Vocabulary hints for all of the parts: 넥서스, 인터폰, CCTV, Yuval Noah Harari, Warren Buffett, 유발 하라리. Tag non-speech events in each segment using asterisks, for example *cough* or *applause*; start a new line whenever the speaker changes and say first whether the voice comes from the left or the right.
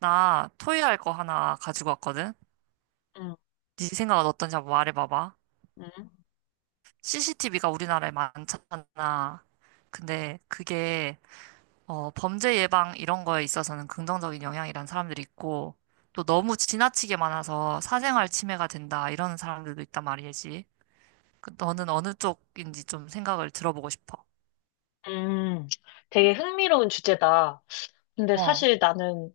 right: 나 토의할 거 하나 가지고 왔거든?
left: 음,
right: 네 생각은 어떤지 한번 말해봐봐.
left: 음,
right: CCTV가 우리나라에 많잖아. 근데 그게 범죄 예방 이런 거에 있어서는 긍정적인 영향이란 사람들이 있고 또 너무 지나치게 많아서 사생활 침해가 된다 이런 사람들도 있단 말이지. 그 너는 어느 쪽인지 좀 생각을 들어보고 싶어.
left: 음. 되게 흥미로운 주제다. 근데
right: 어,
left: 사실 나는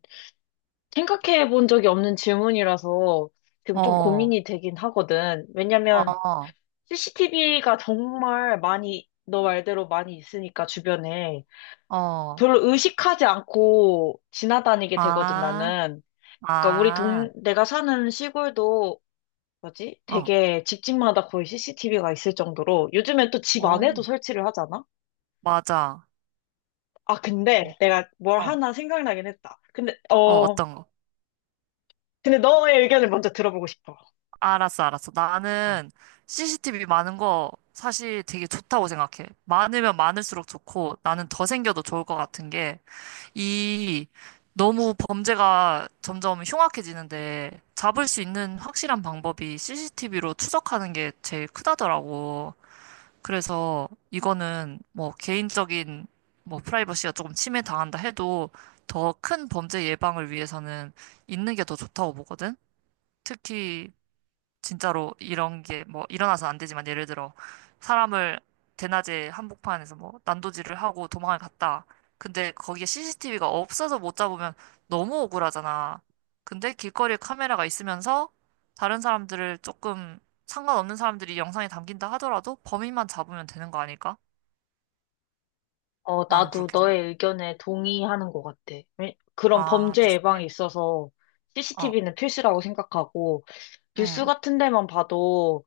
left: 생각해 본 적이 없는 질문이라서 지금 좀
right: 어,
left: 고민이 되긴 하거든. 왜냐면
right: 어,
left: CCTV가 정말 많이, 너 말대로 많이 있으니까 주변에
right: 어,
left: 별로 의식하지 않고 지나다니게 되거든,
right: 아,
left: 나는. 그러니까
right: 아,
left: 내가 사는 시골도 뭐지?
right: 어,
left: 되게 집집마다 거의 CCTV가 있을 정도로 요즘엔 또 집
right: 오,
left: 안에도 설치를 하잖아?
right: 맞아.
left: 아,
right: 음,
left: 근데 내가 뭘
right: 어,
left: 하나 생각나긴 했다.
right: 어, 어떤 거?
left: 근데 너의 의견을 먼저 들어보고 싶어.
right: 알았어, 알았어.
left: 응.
right: 나는 CCTV 많은 거 사실 되게 좋다고 생각해. 많으면 많을수록 좋고 나는 더 생겨도 좋을 것 같은 게 이 너무 범죄가 점점 흉악해지는데 잡을 수 있는 확실한 방법이 CCTV로 추적하는 게 제일 크다더라고. 그래서 이거는 뭐 개인적인 뭐 프라이버시가 조금 침해당한다 해도 더 큰 범죄 예방을 위해서는 있는 게 더 좋다고 보거든. 특히 진짜로 이런 게 뭐 일어나서 안 되지만 예를 들어 사람을 대낮에 한복판에서 뭐 난도질을 하고 도망을 갔다. 근데 거기에 CCTV가 없어서 못 잡으면 너무 억울하잖아. 근데 길거리에 카메라가 있으면서 다른 사람들을 조금 상관없는 사람들이 영상에 담긴다 하더라도 범인만 잡으면 되는 거 아닐까?
left: 어,
right: 나는
left: 나도
right: 그렇게 생각.
left: 너의 의견에 동의하는 것 같아. 그런
right: 아,
left: 범죄 예방에
right: 비슷해?
left: 있어서
right: 어,
left: CCTV는 필수라고 생각하고, 뉴스
right: 응,
left: 같은 데만 봐도,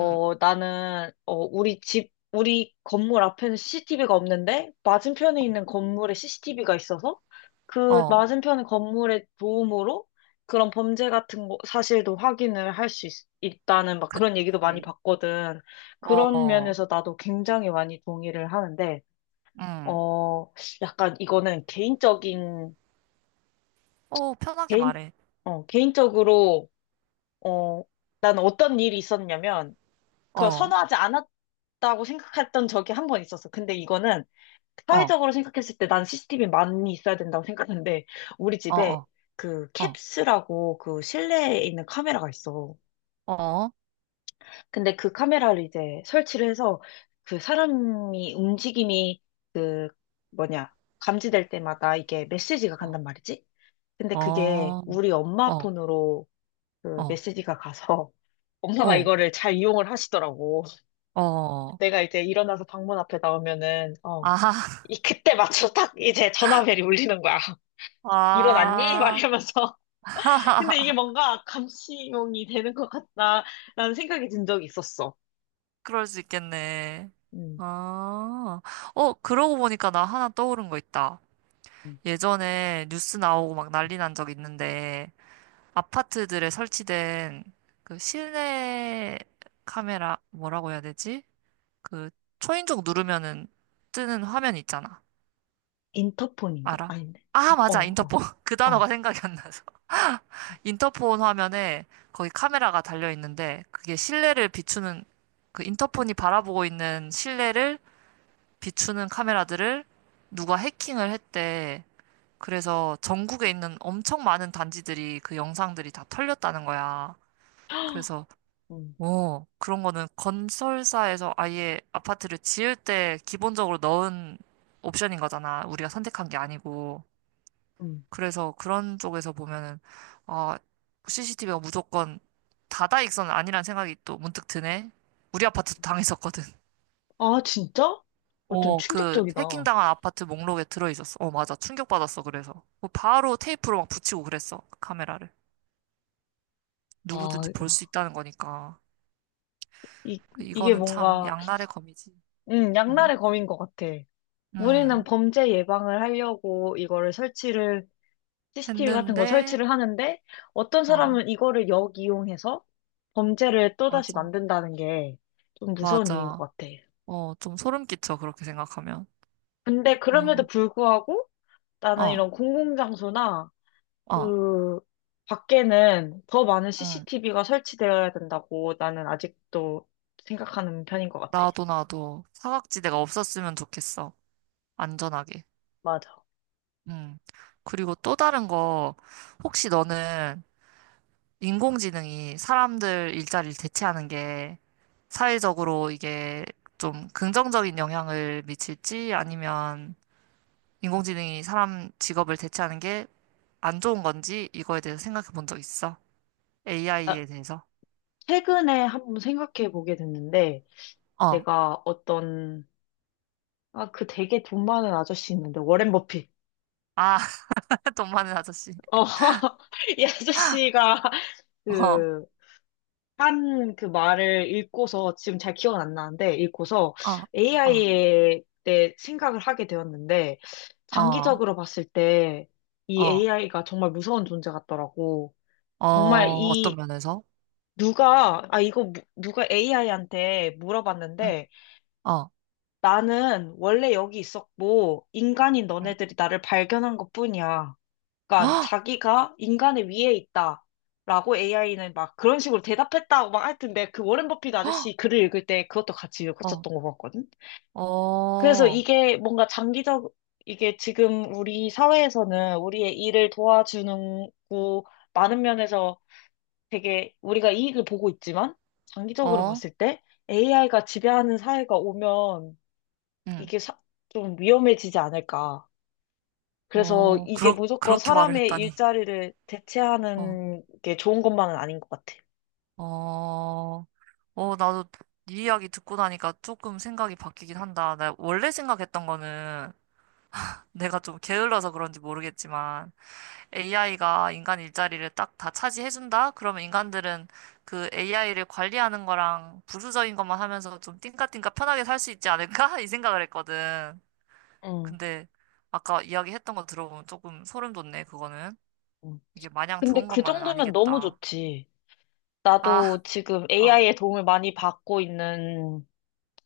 right: 응,
left: 나는, 우리 집, 우리 건물 앞에는 CCTV가 없는데, 맞은편에 있는 건물에 CCTV가 있어서, 그
right: 어,
left: 맞은편 건물의 도움으로 그런 범죄 같은 거, 사실도 확인을 할 수 있다는 막 그런 얘기도 많이
right: 그치.
left: 봤거든. 그런
right: 어,
left: 면에서 나도 굉장히 많이 동의를 하는데,
right: 응.
left: 어, 약간 이거는
right: 어, 편하게
left: 개인,
right: 말해.
left: 개인적으로, 어, 난 어떤 일이 있었냐면,
right: 어,
left: 그걸
right: 어,
left: 선호하지 않았다고 생각했던 적이 한 번 있었어. 근데 이거는
right: 어,
left: 사회적으로 생각했을 때 난 CCTV 많이 있어야 된다고 생각하는데, 우리
right: 어.
left: 집에 그
right: 어.
left: 캡스라고 그 실내에 있는 카메라가 있어.
right: 어,
left: 근데 그 카메라를 이제 설치를 해서 그 사람이 움직임이 그 뭐냐, 감지될 때마다 이게 메시지가
right: 어,
left: 간단 말이지? 근데 그게
right: 어,
left: 우리 엄마
right: 어,
left: 폰으로 그
right: 어,
left: 메시지가 가서 *laughs* 엄마가 이거를 잘 이용을 하시더라고. *laughs*
right: 어, 어.
left: 내가 이제 일어나서 방문 앞에 나오면은,
right: 아하,
left: 이 그때 맞춰 딱 이제 전화벨이 울리는 거야. *laughs* 일어났니? 막
right: 아,
left: 이러면서. *laughs* 근데 이게
right: *laughs*
left: 뭔가 감시용이 되는 것 같다라는 생각이 든 적이 있었어.
right: 그럴 수 있겠네.
left: 음,
right: 아, 어, 그러고 보니까 나 하나 떠오른 거 있다.
left: 음.
right: 예전에 뉴스 나오고 막 난리 난 적 있는데, 아파트들에 설치된 그 실내 카메라, 뭐라고 해야 되지? 그 초인종 누르면은 뜨는 화면 있잖아.
left: 인터폰인가?
right: 알아?
left: 아닌데.
right: 아,
left: 어,
right: 맞아.
left: 어,
right: 인터폰. *laughs* 그 단어가
left: 어.
right: 생각이 안 나서. 인터폰 화면에 거기 카메라가 달려 있는데 그게 실내를 비추는 그 인터폰이 바라보고 있는 실내를 비추는 카메라들을 누가 해킹을 했대. 그래서 전국에 있는 엄청 많은 단지들이 그 영상들이 다 털렸다는 거야. 그래서
left: 음,
right: 그런 거는 건설사에서 아예 아파트를 지을 때 기본적으로 넣은 옵션인 거잖아. 우리가 선택한 게 아니고.
left: 음.
right: 그래서 그런 쪽에서 보면은, 어 CCTV가 무조건 다다익선은 아니란 생각이 또 문득 드네. 우리 아파트도 당했었거든. *laughs*
left: 아, 진짜? 어, 좀
right: 어, 그
left: 충격적이다.
right: 해킹당한 아파트 목록에 들어있었어. 어, 맞아. 충격받았어, 그래서. 뭐 바로 테이프로 막 붙이고 그랬어, 그 카메라를.
left: 아,
right: 누구든지 볼 수 있다는 거니까.
left: 이,
right: 그
left: 이게
right: 이거는 참
left: 뭔가
right: 양날의 검이지.
left: 응
right: 응,
left: 양날의 검인 것 같아. 우리는
right: 응.
left: 범죄 예방을 하려고 CCTV 같은 거
right: 했는데,
left: 설치를 하는데, 어떤
right: 어,
left: 사람은 이거를 역이용해서 범죄를 또다시
right: 맞아.
left: 만든다는 게 좀 무서운 일인 것
right: 맞아.
left: 같아.
right: 어, 좀 소름 끼쳐, 그렇게 생각하면.
left: 근데
right: 어,
left: 그럼에도 불구하고 나는
right: 어,
left: 이런 공공장소나
right: 어,
left: 그 밖에는 더 많은
right: 응.
left: CCTV가 설치되어야 된다고 나는 아직도 생각하는 편인 것 같아.
right: 나도, 나도. 사각지대가 없었으면 좋겠어. 안전하게.
left: 맞아.
right: 음. 그리고 또 다른 거, 혹시 너는 인공지능이 사람들 일자리를 대체하는 게 사회적으로 이게 좀 긍정적인 영향을 미칠지 아니면 인공지능이 사람 직업을 대체하는 게 안 좋은 건지 이거에 대해서 생각해 본 적 있어?
left: 아,
right: AI에 대해서?
left: 최근에 한번 생각해 보게 됐는데,
right: 어.
left: 내가 어떤, 그 되게 돈 많은 아저씨 있는데, 워렌 버핏.
right: 아, *laughs* 돈 많은 아저씨.
left: 어, *laughs* 이 아저씨가
right: 어, 어,
left: 그, 한 그 말을 읽고서, 지금 잘 기억은 안 나는데, 읽고서
right: 어,
left: AI에 대해 생각을 하게 되었는데,
right: 어,
left: 장기적으로 봤을 때, 이
right: 어,
left: AI가 정말 무서운 존재 같더라고.
right: 어,
left: 정말
right: 어떤
left: 이,
right: 면에서?
left: 누가, 누가 AI한테
right: 응,
left: 물어봤는데,
right: 어,
left: 나는 원래 여기 있었고, 인간인
right: 응.
left: 너네들이 나를 발견한 것뿐이야. 그러니까
right: 헉!
left: 자기가 인간의 위에 있다. 라고 AI는 막 그런 식으로 대답했다고 막 하여튼 내가 그 워렌 버핏
right: 헉!
left: 아저씨 글을 읽을 때 그것도 같이
right: 어,
left: 읽었었던 것 같거든. 그래서
right: 어,
left: 이게 지금 우리 사회에서는 우리의 일을 도와주는 고 많은 면에서 되게 우리가 이익을 보고 있지만 장기적으로
right: 어,
left: 봤을 때 AI가 지배하는 사회가 오면
right: 응,
left: 이게 사- 좀 위험해지지 않을까. 그래서
right: 어,
left: 이게
right: 그렇,
left: 무조건
right: 그렇게 말을
left: 사람의
right: 했다니.
left: 일자리를
right: 어,
left: 대체하는 게 좋은 것만은 아닌 것 같아.
right: 어, 어, 나도 네 이야기 듣고 나니까 조금 생각이 바뀌긴 한다. 나 원래 생각했던 거는 내가 좀 게을러서 그런지 모르겠지만 AI가 인간 일자리를 딱 다 차지해준다? 그러면 인간들은 그 AI를 관리하는 거랑 부수적인 것만 하면서 좀 띵까띵까 편하게 살 수 있지 않을까? *laughs* 이 생각을 했거든.
left: 응,
right: 근데 아까 이야기했던 거 들어보면 조금 소름 돋네, 그거는.
left: 응,
right: 이게 마냥
left: 근데
right: 좋은
left: 그
right: 것만은
left: 정도면 너무
right: 아니겠다.
left: 좋지.
right: 아,
left: 나도 지금
right: 어,
left: AI의 도움을 많이 받고 있는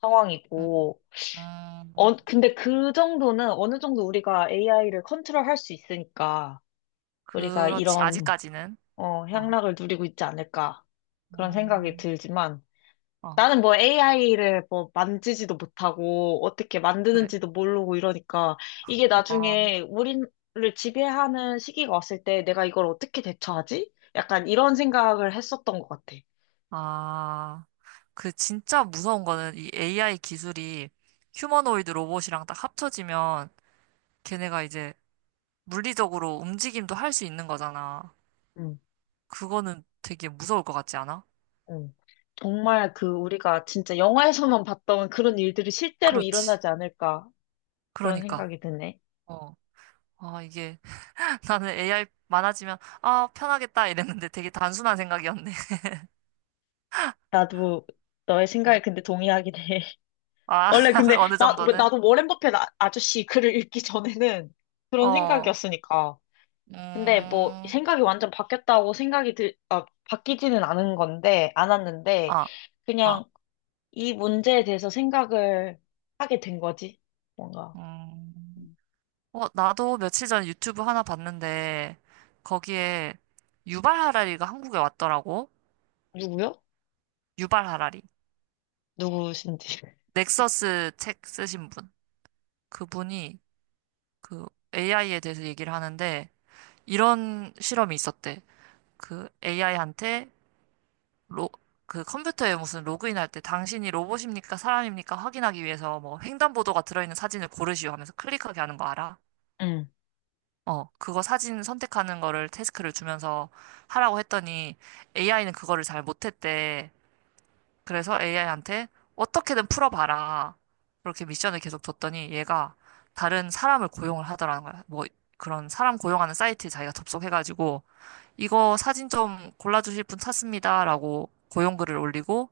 left: 상황이고,
right: 음, 음,
left: 근데 그 정도는 어느 정도 우리가 AI를 컨트롤할 수 있으니까 우리가
right: 그렇지,
left: 이런
right: 아직까지는. 어,
left: 향락을 누리고 있지 않을까 그런 생각이
right: 음,
left: 들지만
right: 어,
left: 나는 뭐 AI를 뭐 만지지도 못하고 어떻게
right: 그래.
left: 만드는지도 모르고 이러니까 이게
right: 어,
left: 나중에 우리를 지배하는 시기가 왔을 때 내가 이걸 어떻게 대처하지? 약간 이런 생각을 했었던 것 같아.
right: 아, 그 진짜 무서운 거는 이 AI 기술이 휴머노이드 로봇이랑 딱 합쳐지면 걔네가 이제 물리적으로 움직임도 할 수 있는 거잖아.
left: 응,
right: 그거는 되게 무서울 것 같지 않아?
left: 응. 정말 그 우리가 진짜 영화에서만 *laughs* 봤던 그런 일들이 실제로
right: 그렇지.
left: 일어나지 않을까 그런
right: 그러니까.
left: 생각이 드네.
right: 어, 아, 이게. 나는 AI 많아지면, 아, 편하겠다 이랬는데 되게 단순한 생각이었네.
left: 나도 너의
right: *laughs*
left: 생각에
right: 어.
left: 근데 동의하긴 해. *laughs*
right: 아,
left: 원래
right: *laughs*
left: 근데
right: 어느
left: 나
right: 정도는?
left: 나도 워렌 버핏 아저씨 글을 읽기 전에는 그런
right: 어,
left: 생각이었으니까. 근데 뭐
right: 음,
left: 생각이 완전 바뀌었다고 생각이 들, 아, 바뀌지는 않았는데,
right: 아, 아,
left: 그냥 이 문제에 대해서 생각을 하게 된 거지. 뭔가.
right: 음.
left: 음.
right: 어, 나도 며칠 전 유튜브 하나 봤는데, 거기에 유발 하라리가 한국에 왔더라고.
left: 누구요?
right: 유발 하라리.
left: 누구신지.
right: 넥서스 책 쓰신 분. 그분이 그 AI에 대해서 얘기를 하는데, 이런 실험이 있었대. 그 AI한테 로, 그 컴퓨터에 무슨 로그인할 때 당신이 로봇입니까? 사람입니까? 확인하기 위해서 뭐 횡단보도가 들어있는 사진을 고르시오 하면서 클릭하게 하는 거 알아?
left: 응.
right: 어, 그거 사진 선택하는 거를 태스크를 주면서 하라고 했더니 AI는 그거를 잘 못했대. 그래서 AI한테 어떻게든 풀어봐라. 그렇게 미션을 계속 줬더니 얘가 다른 사람을 고용을 하더라는 거야. 뭐 그런 사람 고용하는 사이트에 자기가 접속해가지고 이거 사진 좀 골라주실 분 찾습니다라고 고용글을 올리고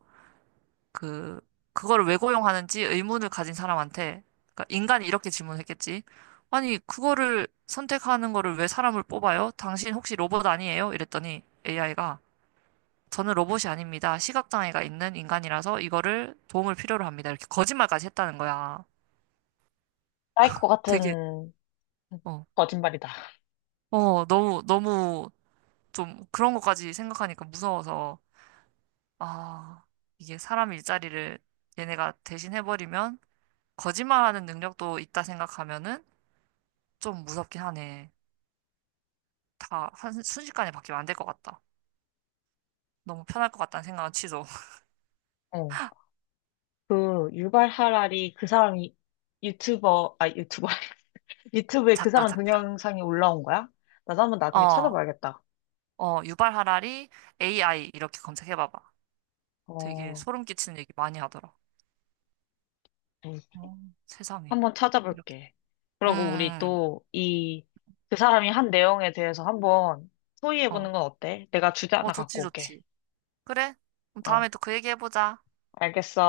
right: 그, 그거를 왜 고용하는지 의문을 가진 사람한테, 그러니까 인간이 이렇게 질문했겠지. 아니, 그거를 선택하는 거를 왜 사람을 뽑아요? 당신 혹시 로봇 아니에요? 이랬더니 AI가 저는 로봇이 아닙니다. 시각장애가 있는 인간이라서 이거를 도움을 필요로 합니다. 이렇게 거짓말까지 했다는 거야.
left: 사이코
right: 되게,
left: 같은
right: 어,
left: 거짓말이다.
right: 어, 너무, 너무 좀 그런 것까지 생각하니까 무서워서, 아, 이게 사람 일자리를 얘네가 대신 해버리면 거짓말하는 능력도 있다 생각하면은 좀 무섭긴 하네. 다 순식간에 바뀌면 안 될 것 같다. 너무 편할 것 같다는 생각은 취소. *laughs*
left: 어. 그 유발 하라리 그 사람이 유튜버, 아, 유튜버, *laughs* 유튜브에 그
right: 작가,
left: 사람
right: 작가.
left: 동영상이 올라온 거야? 나도 한번 나중에
right: 어,
left: 찾아봐야겠다.
right: 어, 유발 하라리 AI 이렇게 검색해봐봐. 되게
left: 어,
right: 소름 끼치는 얘기 많이 하더라. 어, 세상에.
left: 한번
right: 이렇게.
left: 찾아볼게. 그러고
right: 음,
left: 그 사람이 한 내용에 대해서 한번
right: 어,
left: 토의해보는 건 어때? 내가 주제
right: 어,
left: 하나
right: 좋지,
left: 갖고 올게.
right: 좋지. 그래? 그럼
left: 어,
right: 다음에 또 그 얘기 해보자.
left: 알겠어.